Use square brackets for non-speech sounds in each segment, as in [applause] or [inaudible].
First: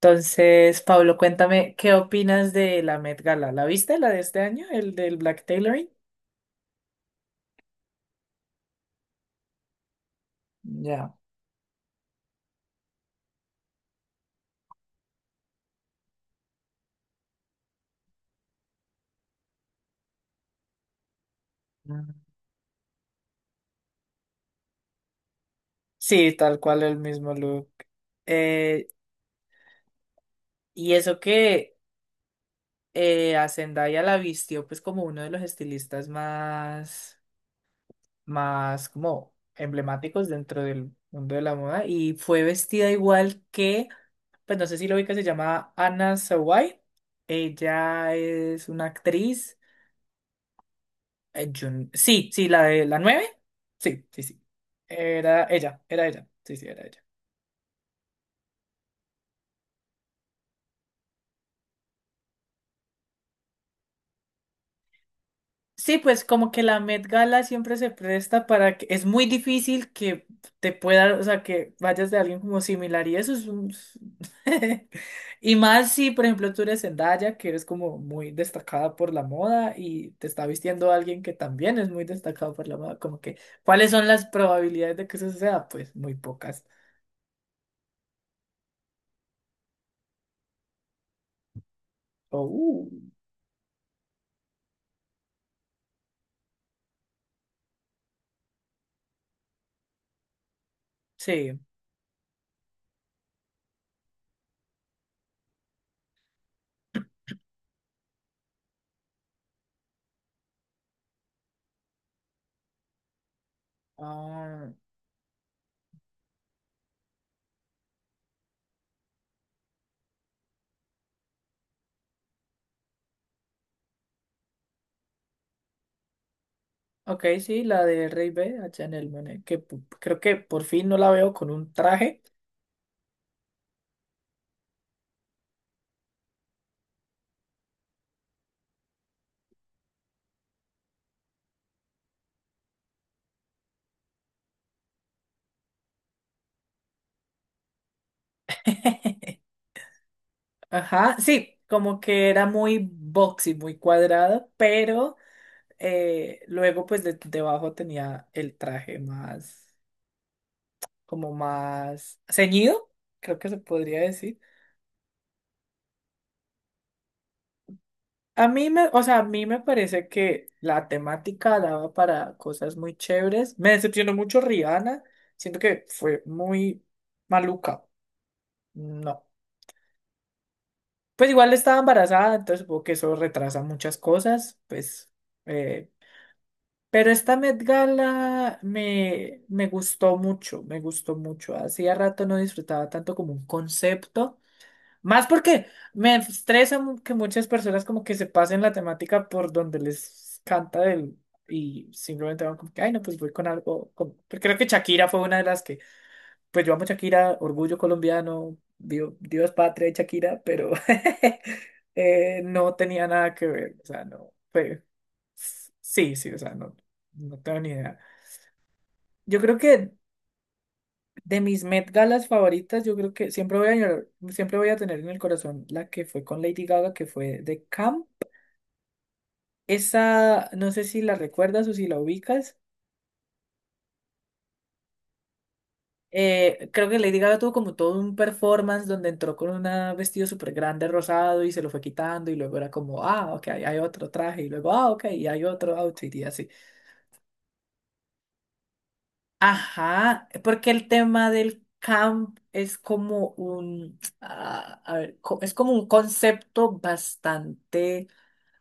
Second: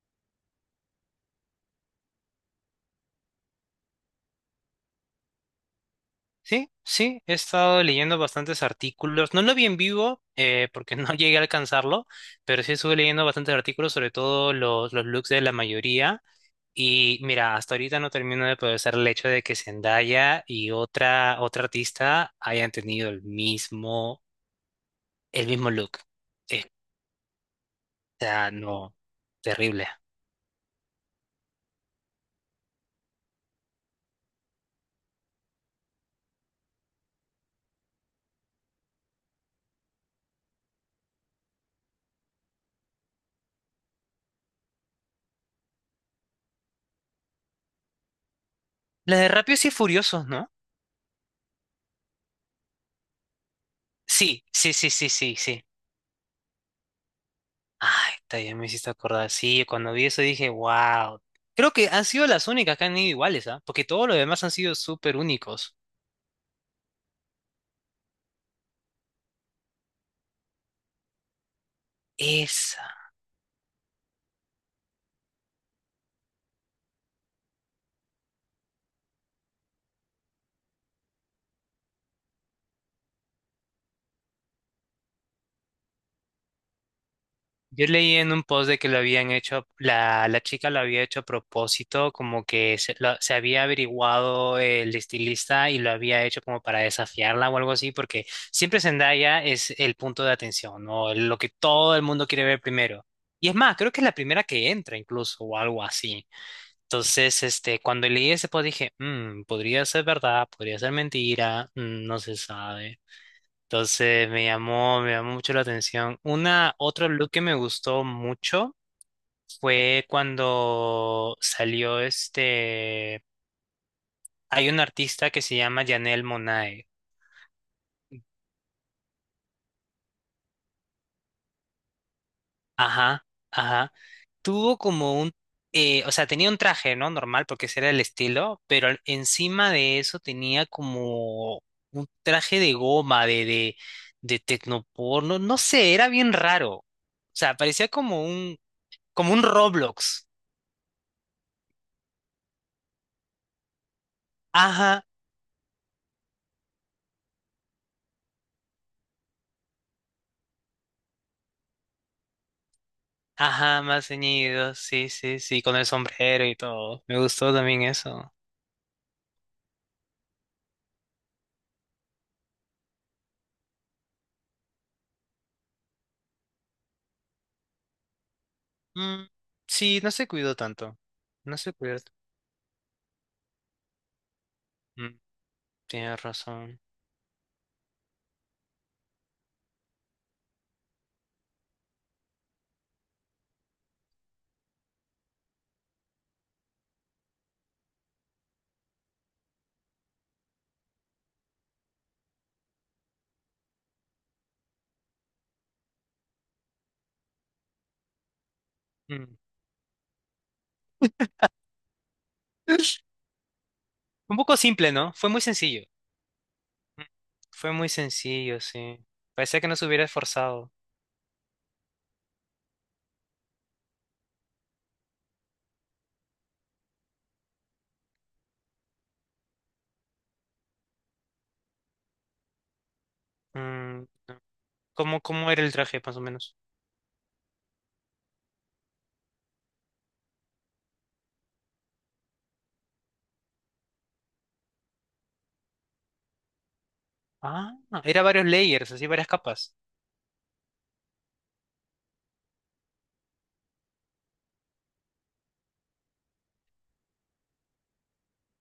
Entonces, Pablo, cuéntame, ¿qué opinas de la Met Gala? ¿La viste, la de este año, el del Black Tailoring? Sí, sí, he estado leyendo bastantes artículos. No lo vi en vivo porque no Ya. [laughs] llegué a alcanzarlo, pero sí estuve leyendo bastantes artículos, sobre todo los looks de la mayoría. Y mira, hasta ahorita no termino de procesar el hecho de que Zendaya y otra Mm. artista hayan tenido el mismo look. Sí, tal O cual el mismo look. sea, Eh, no, terrible. y eso que a Zendaya la vistió pues como uno de los estilistas más, más como emblemáticos dentro del mundo de la moda y fue vestida igual que, pues no sé si lo ubicas, se llama Anna Sawai. Ella es una La de actriz. Rápidos y Furiosos, ¿no? Sí, sí, la de la nueve. Sí, sí, sí. Sí, sí, sí, sí, sí, Era sí. ella, era ella. Sí, sí, era ella. Ay, está, ya me hiciste acordar. Sí, cuando vi eso dije, wow. Creo que han sido las únicas que han ido iguales, ¿ah? Porque todos los demás han sido súper únicos. Sí, pues como que la Met Gala siempre se presta para que es muy difícil que te pueda, o sea, que vayas de alguien como Esa. similar y eso es un... [laughs] Y más si, por ejemplo, tú eres Zendaya, que eres como muy destacada por la moda y te está vistiendo alguien que también es muy destacado por la moda, como que, ¿cuáles son las probabilidades de que eso sea? Pues muy pocas. Yo leí en un post de que lo habían hecho, la chica lo había hecho a propósito, como que Oh, uh, se había averiguado el estilista y lo había hecho como para desafiarla o algo así, porque siempre Zendaya es el punto de atención, ¿no? Lo que sí. todo el mundo quiere ver primero. Y es más, creo que es la primera que entra incluso o algo así. Entonces, cuando leí ese post dije, podría ser verdad, podría ser mentira, no se sabe. Entonces Ah, me llamó mucho la atención. Otro look que me gustó mucho fue cuando salió hay un artista que se llama Janelle Monáe. ok, sí, la de Rey B, a Chanel Monáe, que pu- creo que por fin no la veo con un traje. Ajá, ajá. Tuvo como o sea, tenía un traje, ¿no? Normal, porque ese era el estilo, pero encima de eso tenía como un traje de goma, de tecnoporno, no sé, era bien raro. O sea, parecía como como [laughs] un Roblox. Ajá, sí, como que era muy boxy, muy cuadrado, Ajá, pero luego pues de- debajo tenía el traje más, como más ceñido, creo que se ajá, podría más decir. ceñido, sí, sí, sí, con el sombrero y todo. Me gustó también eso. A mí me, o sea, a mí me parece que la temática daba para cosas muy chéveres. Me decepcionó mucho Rihanna, siento que fue muy maluca. No. Mm, sí, no se cuidó tanto. Pues igual No se estaba cuidó. Embarazada, entonces supongo que eso retrasa muchas cosas, pues. Mm, eh, tienes razón. pero esta Met Gala me, me gustó mucho, me gustó mucho. Hacía rato no disfrutaba tanto como un concepto. Más porque me estresa mu- que muchas personas como que se pasen la temática por donde les canta del, y simplemente van como que, ay, no, pues voy con algo. Con-". Creo que Shakira fue una de las que pues yo amo Shakira, orgullo colombiano, Dios, Mm. Dios patria y Shakira, pero [laughs] no tenía [laughs] nada que ver, o sea, no, Un poco fue, simple, ¿no? Fue muy sencillo. sí, sí, o sea, no, no tengo ni Fue muy idea. sencillo, sí. Yo creo Parecía que no se que hubiera esforzado. de mis Met Galas favoritas, yo creo que siempre voy a, llorar- siempre voy a tener en el corazón la que fue con Lady Gaga, que fue de Camp. Esa, no sé si la recuerdas o si la ubicas. Mm, ¿cómo, cómo era el traje, más o menos? Creo que Lady Gaga tuvo como todo un performance donde entró con un vestido súper grande rosado y se lo fue quitando y luego era como, ah, ok, hay otro traje y luego, ah, ok, y hay otro outfit y así. Ah, era varios layers, así varias capas. Ajá, porque el tema del camp es como un, ah, a ver, co- es como un concepto bastante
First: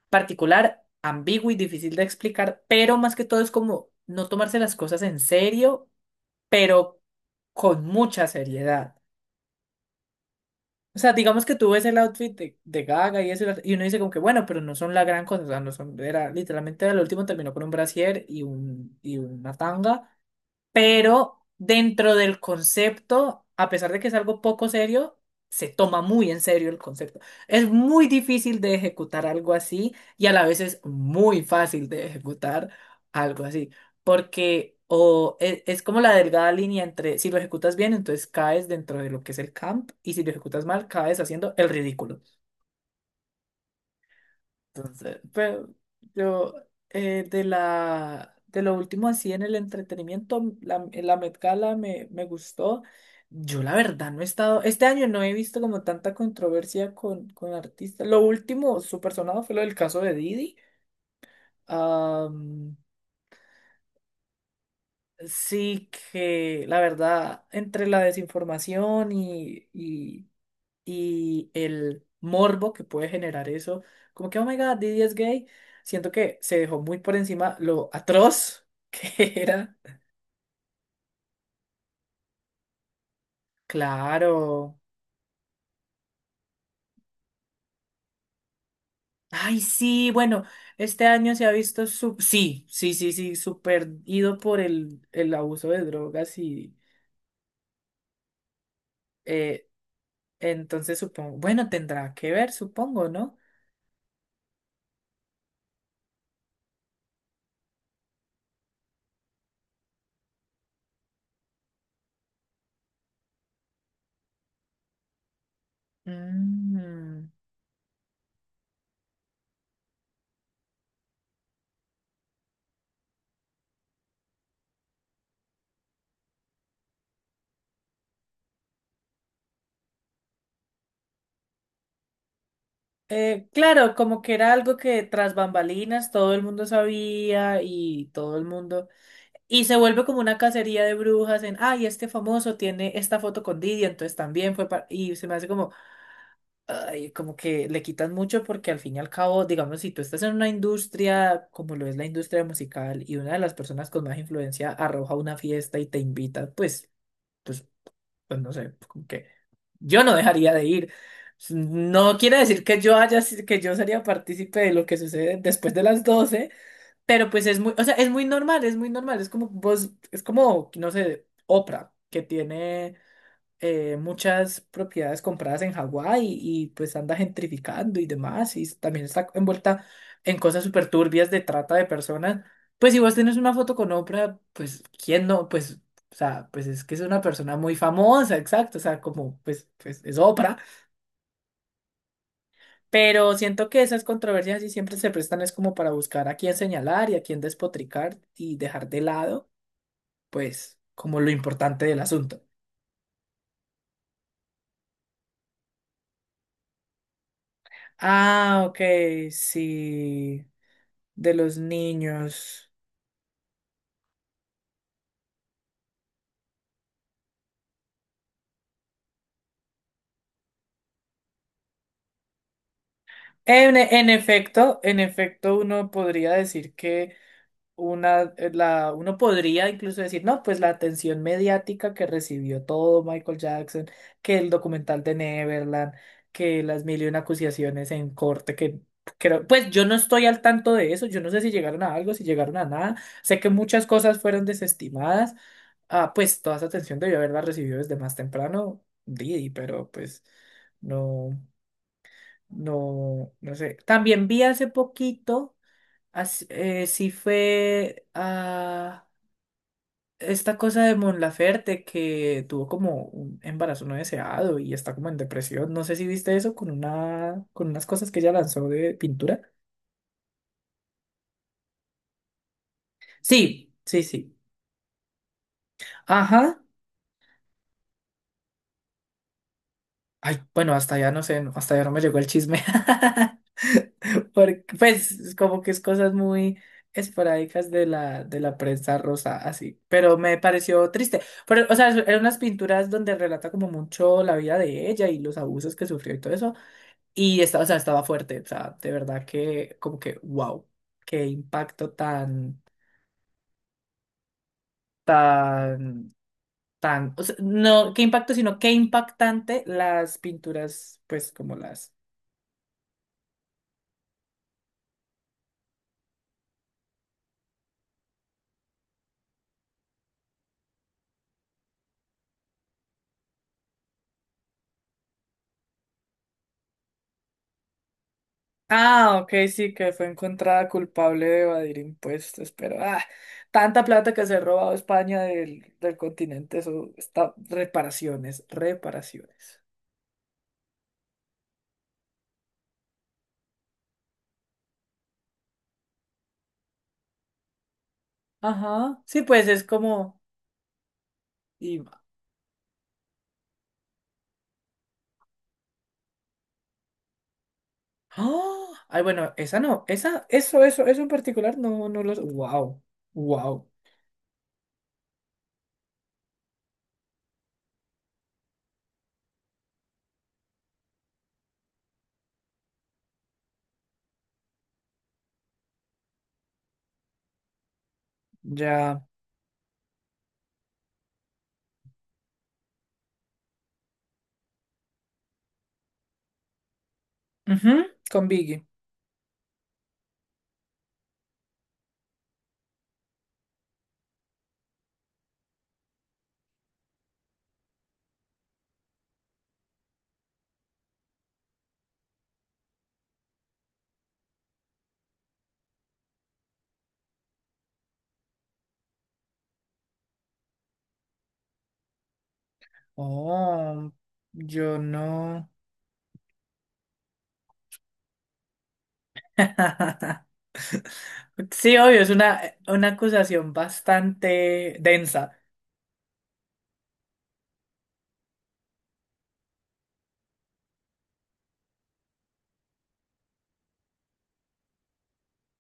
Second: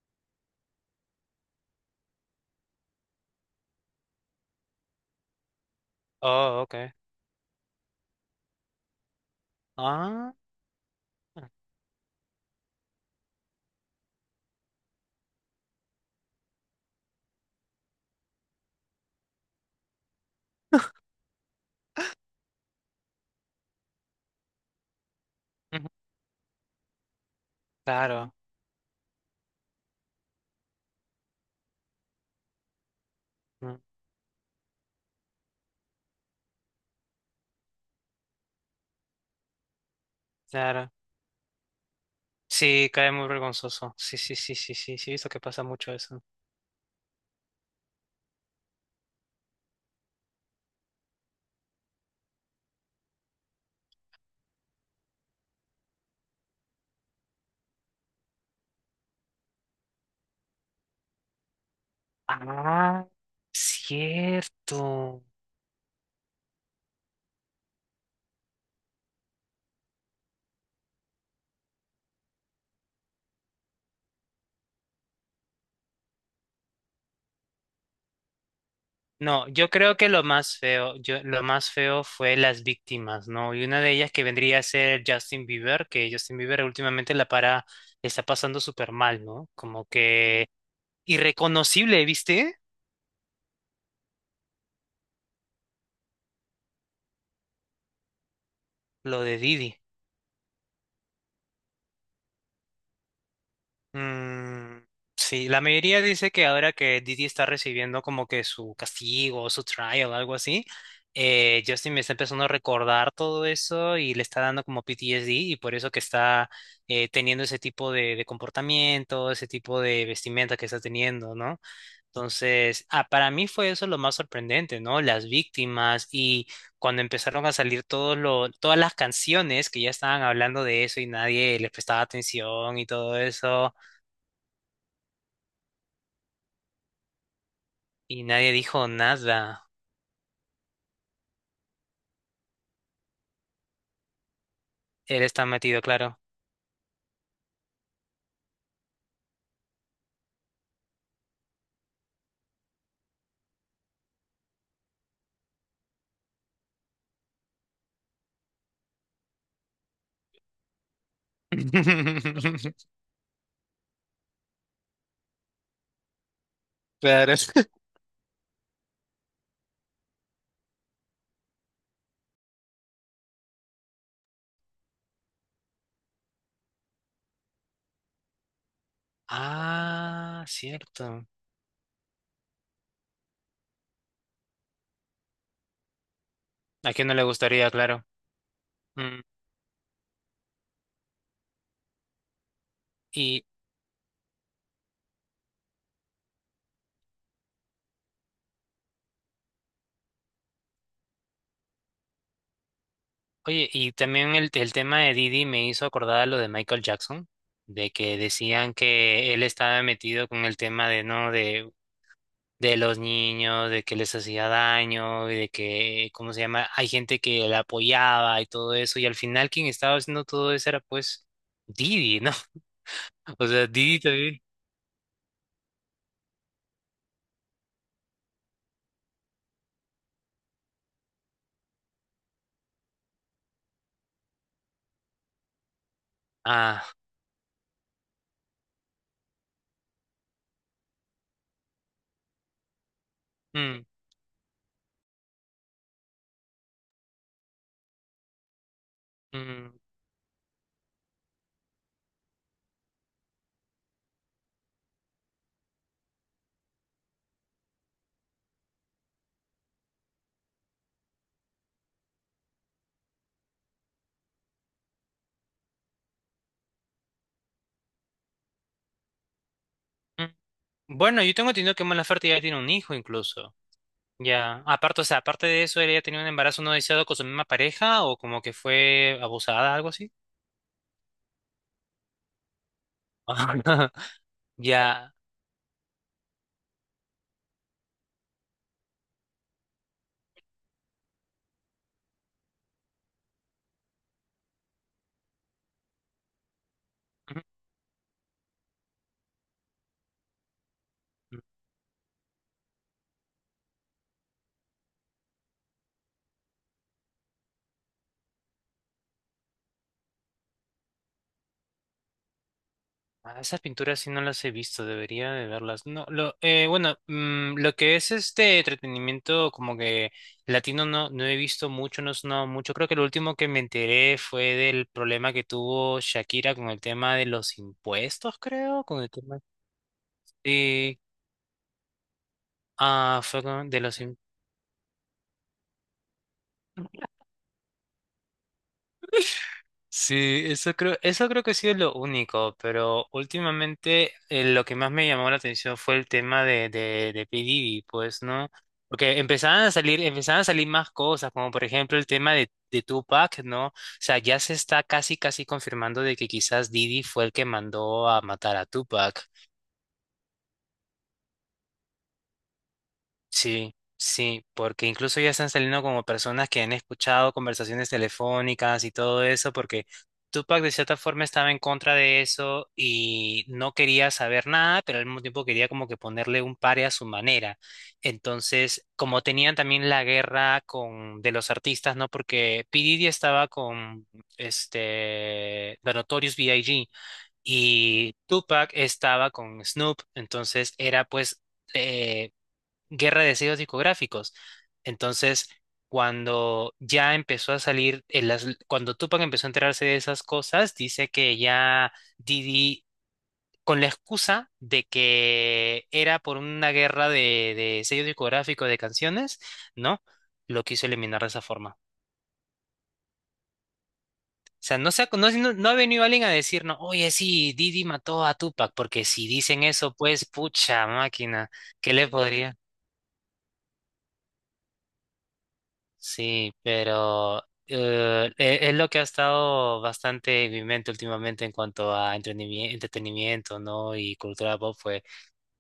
particular, ambiguo y difícil de explicar, pero más que todo es como no tomarse las cosas en serio, Oh, ok. pero con mucha seriedad. Ah, O sea, digamos que tú ves el outfit de Gaga y eso, y uno dice como que bueno, pero no son la gran cosa, o sea, no son, era literalmente el último terminó con un brasier y un, y una tanga pero dentro del concepto, a pesar de que es algo poco serio, se ujú, toma muy en serio el concepto. Es muy claro, difícil de ejecutar algo así y a la vez es muy fácil de ejecutar algo así, mm, porque o e- es, como la delgada línea entre si lo ejecutas bien, entonces caes dentro de lo que es el camp y si lo ejecutas mal, claro. caes haciendo el ridículo. Sí, cae muy vergonzoso. Sí, sí, sí, sí, sí, sí, he Entonces, visto que pasa pero mucho eso. yo de la de lo último así en el entretenimiento, la Met Gala me, me gustó. Yo la verdad no he estado, este año no he visto como tanta controversia con artistas. Lo último súper sonado fue lo del caso de Didi. Am, Ah, cierto. sí que la verdad, entre la desinformación y el morbo que puede generar eso, como que, oh my God, Diddy es gay, siento que se dejó muy por encima lo atroz que [laughs] No, yo era. creo que lo más feo, yo, lo más feo fue las víctimas, ¿no? Y una de ellas que vendría a Claro. ser Justin Bieber, que Justin Bieber últimamente la para, le está pasando súper mal, ¿no? Ay, Como sí, bueno, que este año se ha visto, irreconocible, su- ¿viste? sí, sí, sí, sí, súper ido por el abuso de drogas y Lo de eh, Didi. entonces supongo, bueno, tendrá que ver, supongo, ¿no? Mm, sí, la mayoría dice que ahora que Didi está recibiendo como que su castigo, su trial, algo así, Justin me está empezando a recordar todo eso y le está dando como PTSD y por eso que está Mm. teniendo ese tipo de comportamiento, ese tipo de vestimenta que está teniendo, ¿no? Entonces, ah, para mí fue eso lo más sorprendente, ¿no? Las víctimas y cuando empezaron a salir todas las canciones que ya estaban hablando de eso y nadie les prestaba atención y todo eso. Claro, como que era algo que tras bambalinas todo el mundo sabía y Y todo el nadie mundo. dijo Y nada. se vuelve como una cacería de brujas en, ay, este famoso tiene esta foto con Didi, entonces también fue para... Y Él se me está hace como, metido, claro. ay, como que le quitan mucho porque al fin y al cabo, digamos, si tú estás en una industria como lo es la industria musical y una de las personas con más influencia arroja una fiesta y te invita, pues, pues, pues no sé, como que yo no dejaría de ir. No quiere decir [laughs] que yo haya, si, que yo sería partícipe de lo que sucede después de las 12 pero Claro. pues es muy, o sea, es muy normal, es muy normal. Es como vos, es como, no sé, Oprah, que tiene muchas propiedades compradas en Hawái y pues anda gentrificando y demás. Y también está envuelta en Ah, cosas súper cierto. turbias de trata de personas. Pues si vos tenés una foto con Oprah, pues quién no, pues, o sea, pues es ¿A que es quién no una le persona gustaría, muy claro? famosa, exacto. O sea, Mm. como, pues, pues es Oprah. Pero Y siento que esas controversias sí siempre se prestan es como para buscar a quién señalar y a quién despotricar y dejar de lado, pues, como lo importante del asunto. oye, y también el tema de Didi me hizo acordar a lo de Michael Jackson, de que Ah, decían ok, que él estaba metido sí, con el tema de, ¿no? de los niños. De los niños, de que les hacía daño, y de que, ¿cómo se llama? Hay gente que la apoyaba y todo eso, y al final quien estaba haciendo todo eso era pues Didi, ¿no? [laughs] O sea, Didi también. En efecto, uno podría decir que una, la, uno podría incluso decir, no, pues la atención mediática que recibió todo Michael Jackson, que el documental de Neverland, que Ah, las mil y una acusaciones en corte, que creo, pues yo no estoy al tanto de eso, yo no sé si llegaron a algo, si llegaron a nada, sé que mm, muchas cosas fueron desestimadas, ah, pues toda esa atención debió haberla recibido desde más temprano, Didi, mm, pero pues no, no, no sé. También vi hace poquito. As- sí fue a esta cosa de Mon Laferte que tuvo como un embarazo no deseado y está como en depresión. No sé si viste eso con una, con unas cosas que ella lanzó de pintura. mm. Bueno, yo tengo entendido que Mala ya tiene un hijo incluso. Sí, sí, sí. Ya, aparte, o sea, aparte de eso, ¿ella tenía un Ajá. embarazo no deseado con su misma pareja o como que fue abusada, algo así? Ay, bueno, hasta allá no sé, no- hasta allá no me llegó el chisme. [laughs] [laughs] Porque, Ya. pues, como que es cosas muy esporádicas de la prensa rosa, así. Pero me pareció triste. Pero, o sea, eran unas pinturas donde relata como mucho la vida de ella y los abusos que sufrió y todo eso. Y Mm, esta, o sea, estaba fuerte. O sea, de verdad que, como que, wow, qué impacto tan, tan, tan, o sea, no, qué impacto, sino qué impactante las pinturas, pues, como las. ah, esas pinturas sí no las he visto, debería de verlas. No, lo, bueno, mm, lo que es este entretenimiento como que latino no, no he visto mucho, no es no mucho. Creo que lo último que me enteré fue del problema que tuvo Shakira con el tema de los impuestos, creo, con el Ah, ok, tema. sí, que fue encontrada Sí, culpable de evadir impuestos, pero ah, ah, de tanta los... plata que se ha robado España del, del continente, eso está, reparaciones, reparaciones. Sí, eso creo que ha sido lo único, pero últimamente lo que más me llamó la atención fue el tema de P. Diddy, pues, ¿no? Ajá, Porque sí, pues es como, empezaban a salir más cosas, como por y, ejemplo el tema de Tupac, ¿no? O sea, ya se está casi, casi confirmando de que quizás Diddy fue el que mandó a matar ¡Ah! a Ay, Tupac. bueno, esa no, esa, eso en particular, no, no los, wow, wow, Sí, sí, porque incluso ya están saliendo como personas que han escuchado conversaciones telefónicas y todo eso, porque Tupac de cierta forma estaba en contra de eso y no quería saber nada, pero al mismo tiempo quería como que ponerle un pare a su manera. Entonces, ya, como tenían también la guerra con de los artistas, ¿no? Porque P. Diddy estaba con este The Notorious BIG ujú, y con Biggie. Tupac estaba con Snoop, entonces era pues eh, guerra de sellos discográficos. Entonces, cuando ya empezó a salir, cuando Tupac empezó a enterarse de esas cosas, dice que ya Didi, con la excusa de que era por una guerra de sellos discográficos de canciones, ¿no? Lo quiso eliminar de esa forma. Oh, O yo sea, no, no. No ha venido alguien a decirnos, oye, sí, Didi mató a Tupac, porque si dicen eso, [laughs] pues, pucha máquina, Sí, ¿qué obvio, le es podría? una acusación bastante densa. Sí, pero es lo que ha estado bastante en mi mente últimamente en cuanto a entretenimiento, ¿no? Y cultura pop fue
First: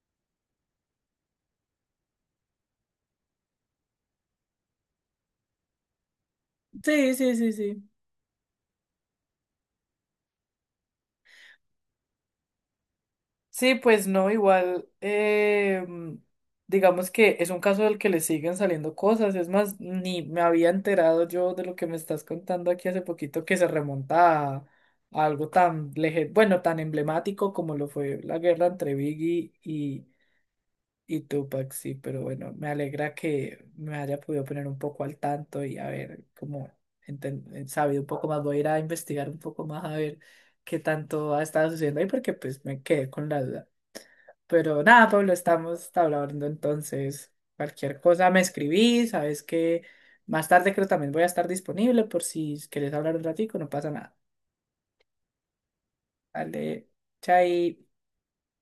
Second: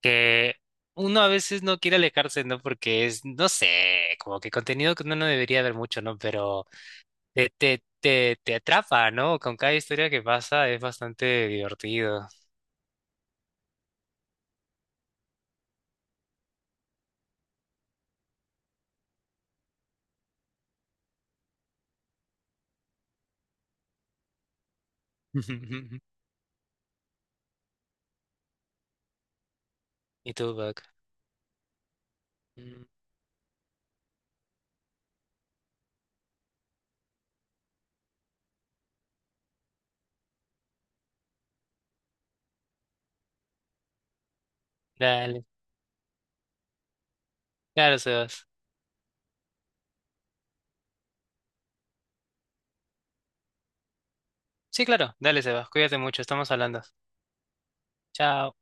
que uno a veces no quiere alejarse, ¿no? Porque es, no sé, como que contenido que uno no debería ver mucho, ¿no? Pero Sí, sí, te, sí, te, sí. te, te atrapa, ¿no? Con cada historia que pasa es bastante divertido. Sí, pues no, igual, digamos que es un caso del que le siguen saliendo cosas, es más, ni me había enterado yo de lo que me estás contando aquí hace poquito que se remonta a algo tan, [laughs] lege- bueno, tan emblemático como lo fue la guerra entre Biggie ¿Y tú, Buck? y Tupac, sí, pero bueno, me Mm. alegra que me haya podido poner un poco al tanto y a ver cómo enten- sabido un poco más. Voy a ir a investigar un poco más a ver qué tanto ha estado sucediendo ahí, porque pues me quedé con la duda. Pero nada, Pablo, Dale. estamos hablando entonces. Claro, Cualquier cosa me Sebas. escribí, sabes que más tarde creo también voy a estar disponible por si quieres hablar un ratico, no pasa nada. Sí, claro. Dale, Sebas. Cuídate mucho. Estamos hablando. Dale, chai. Chao.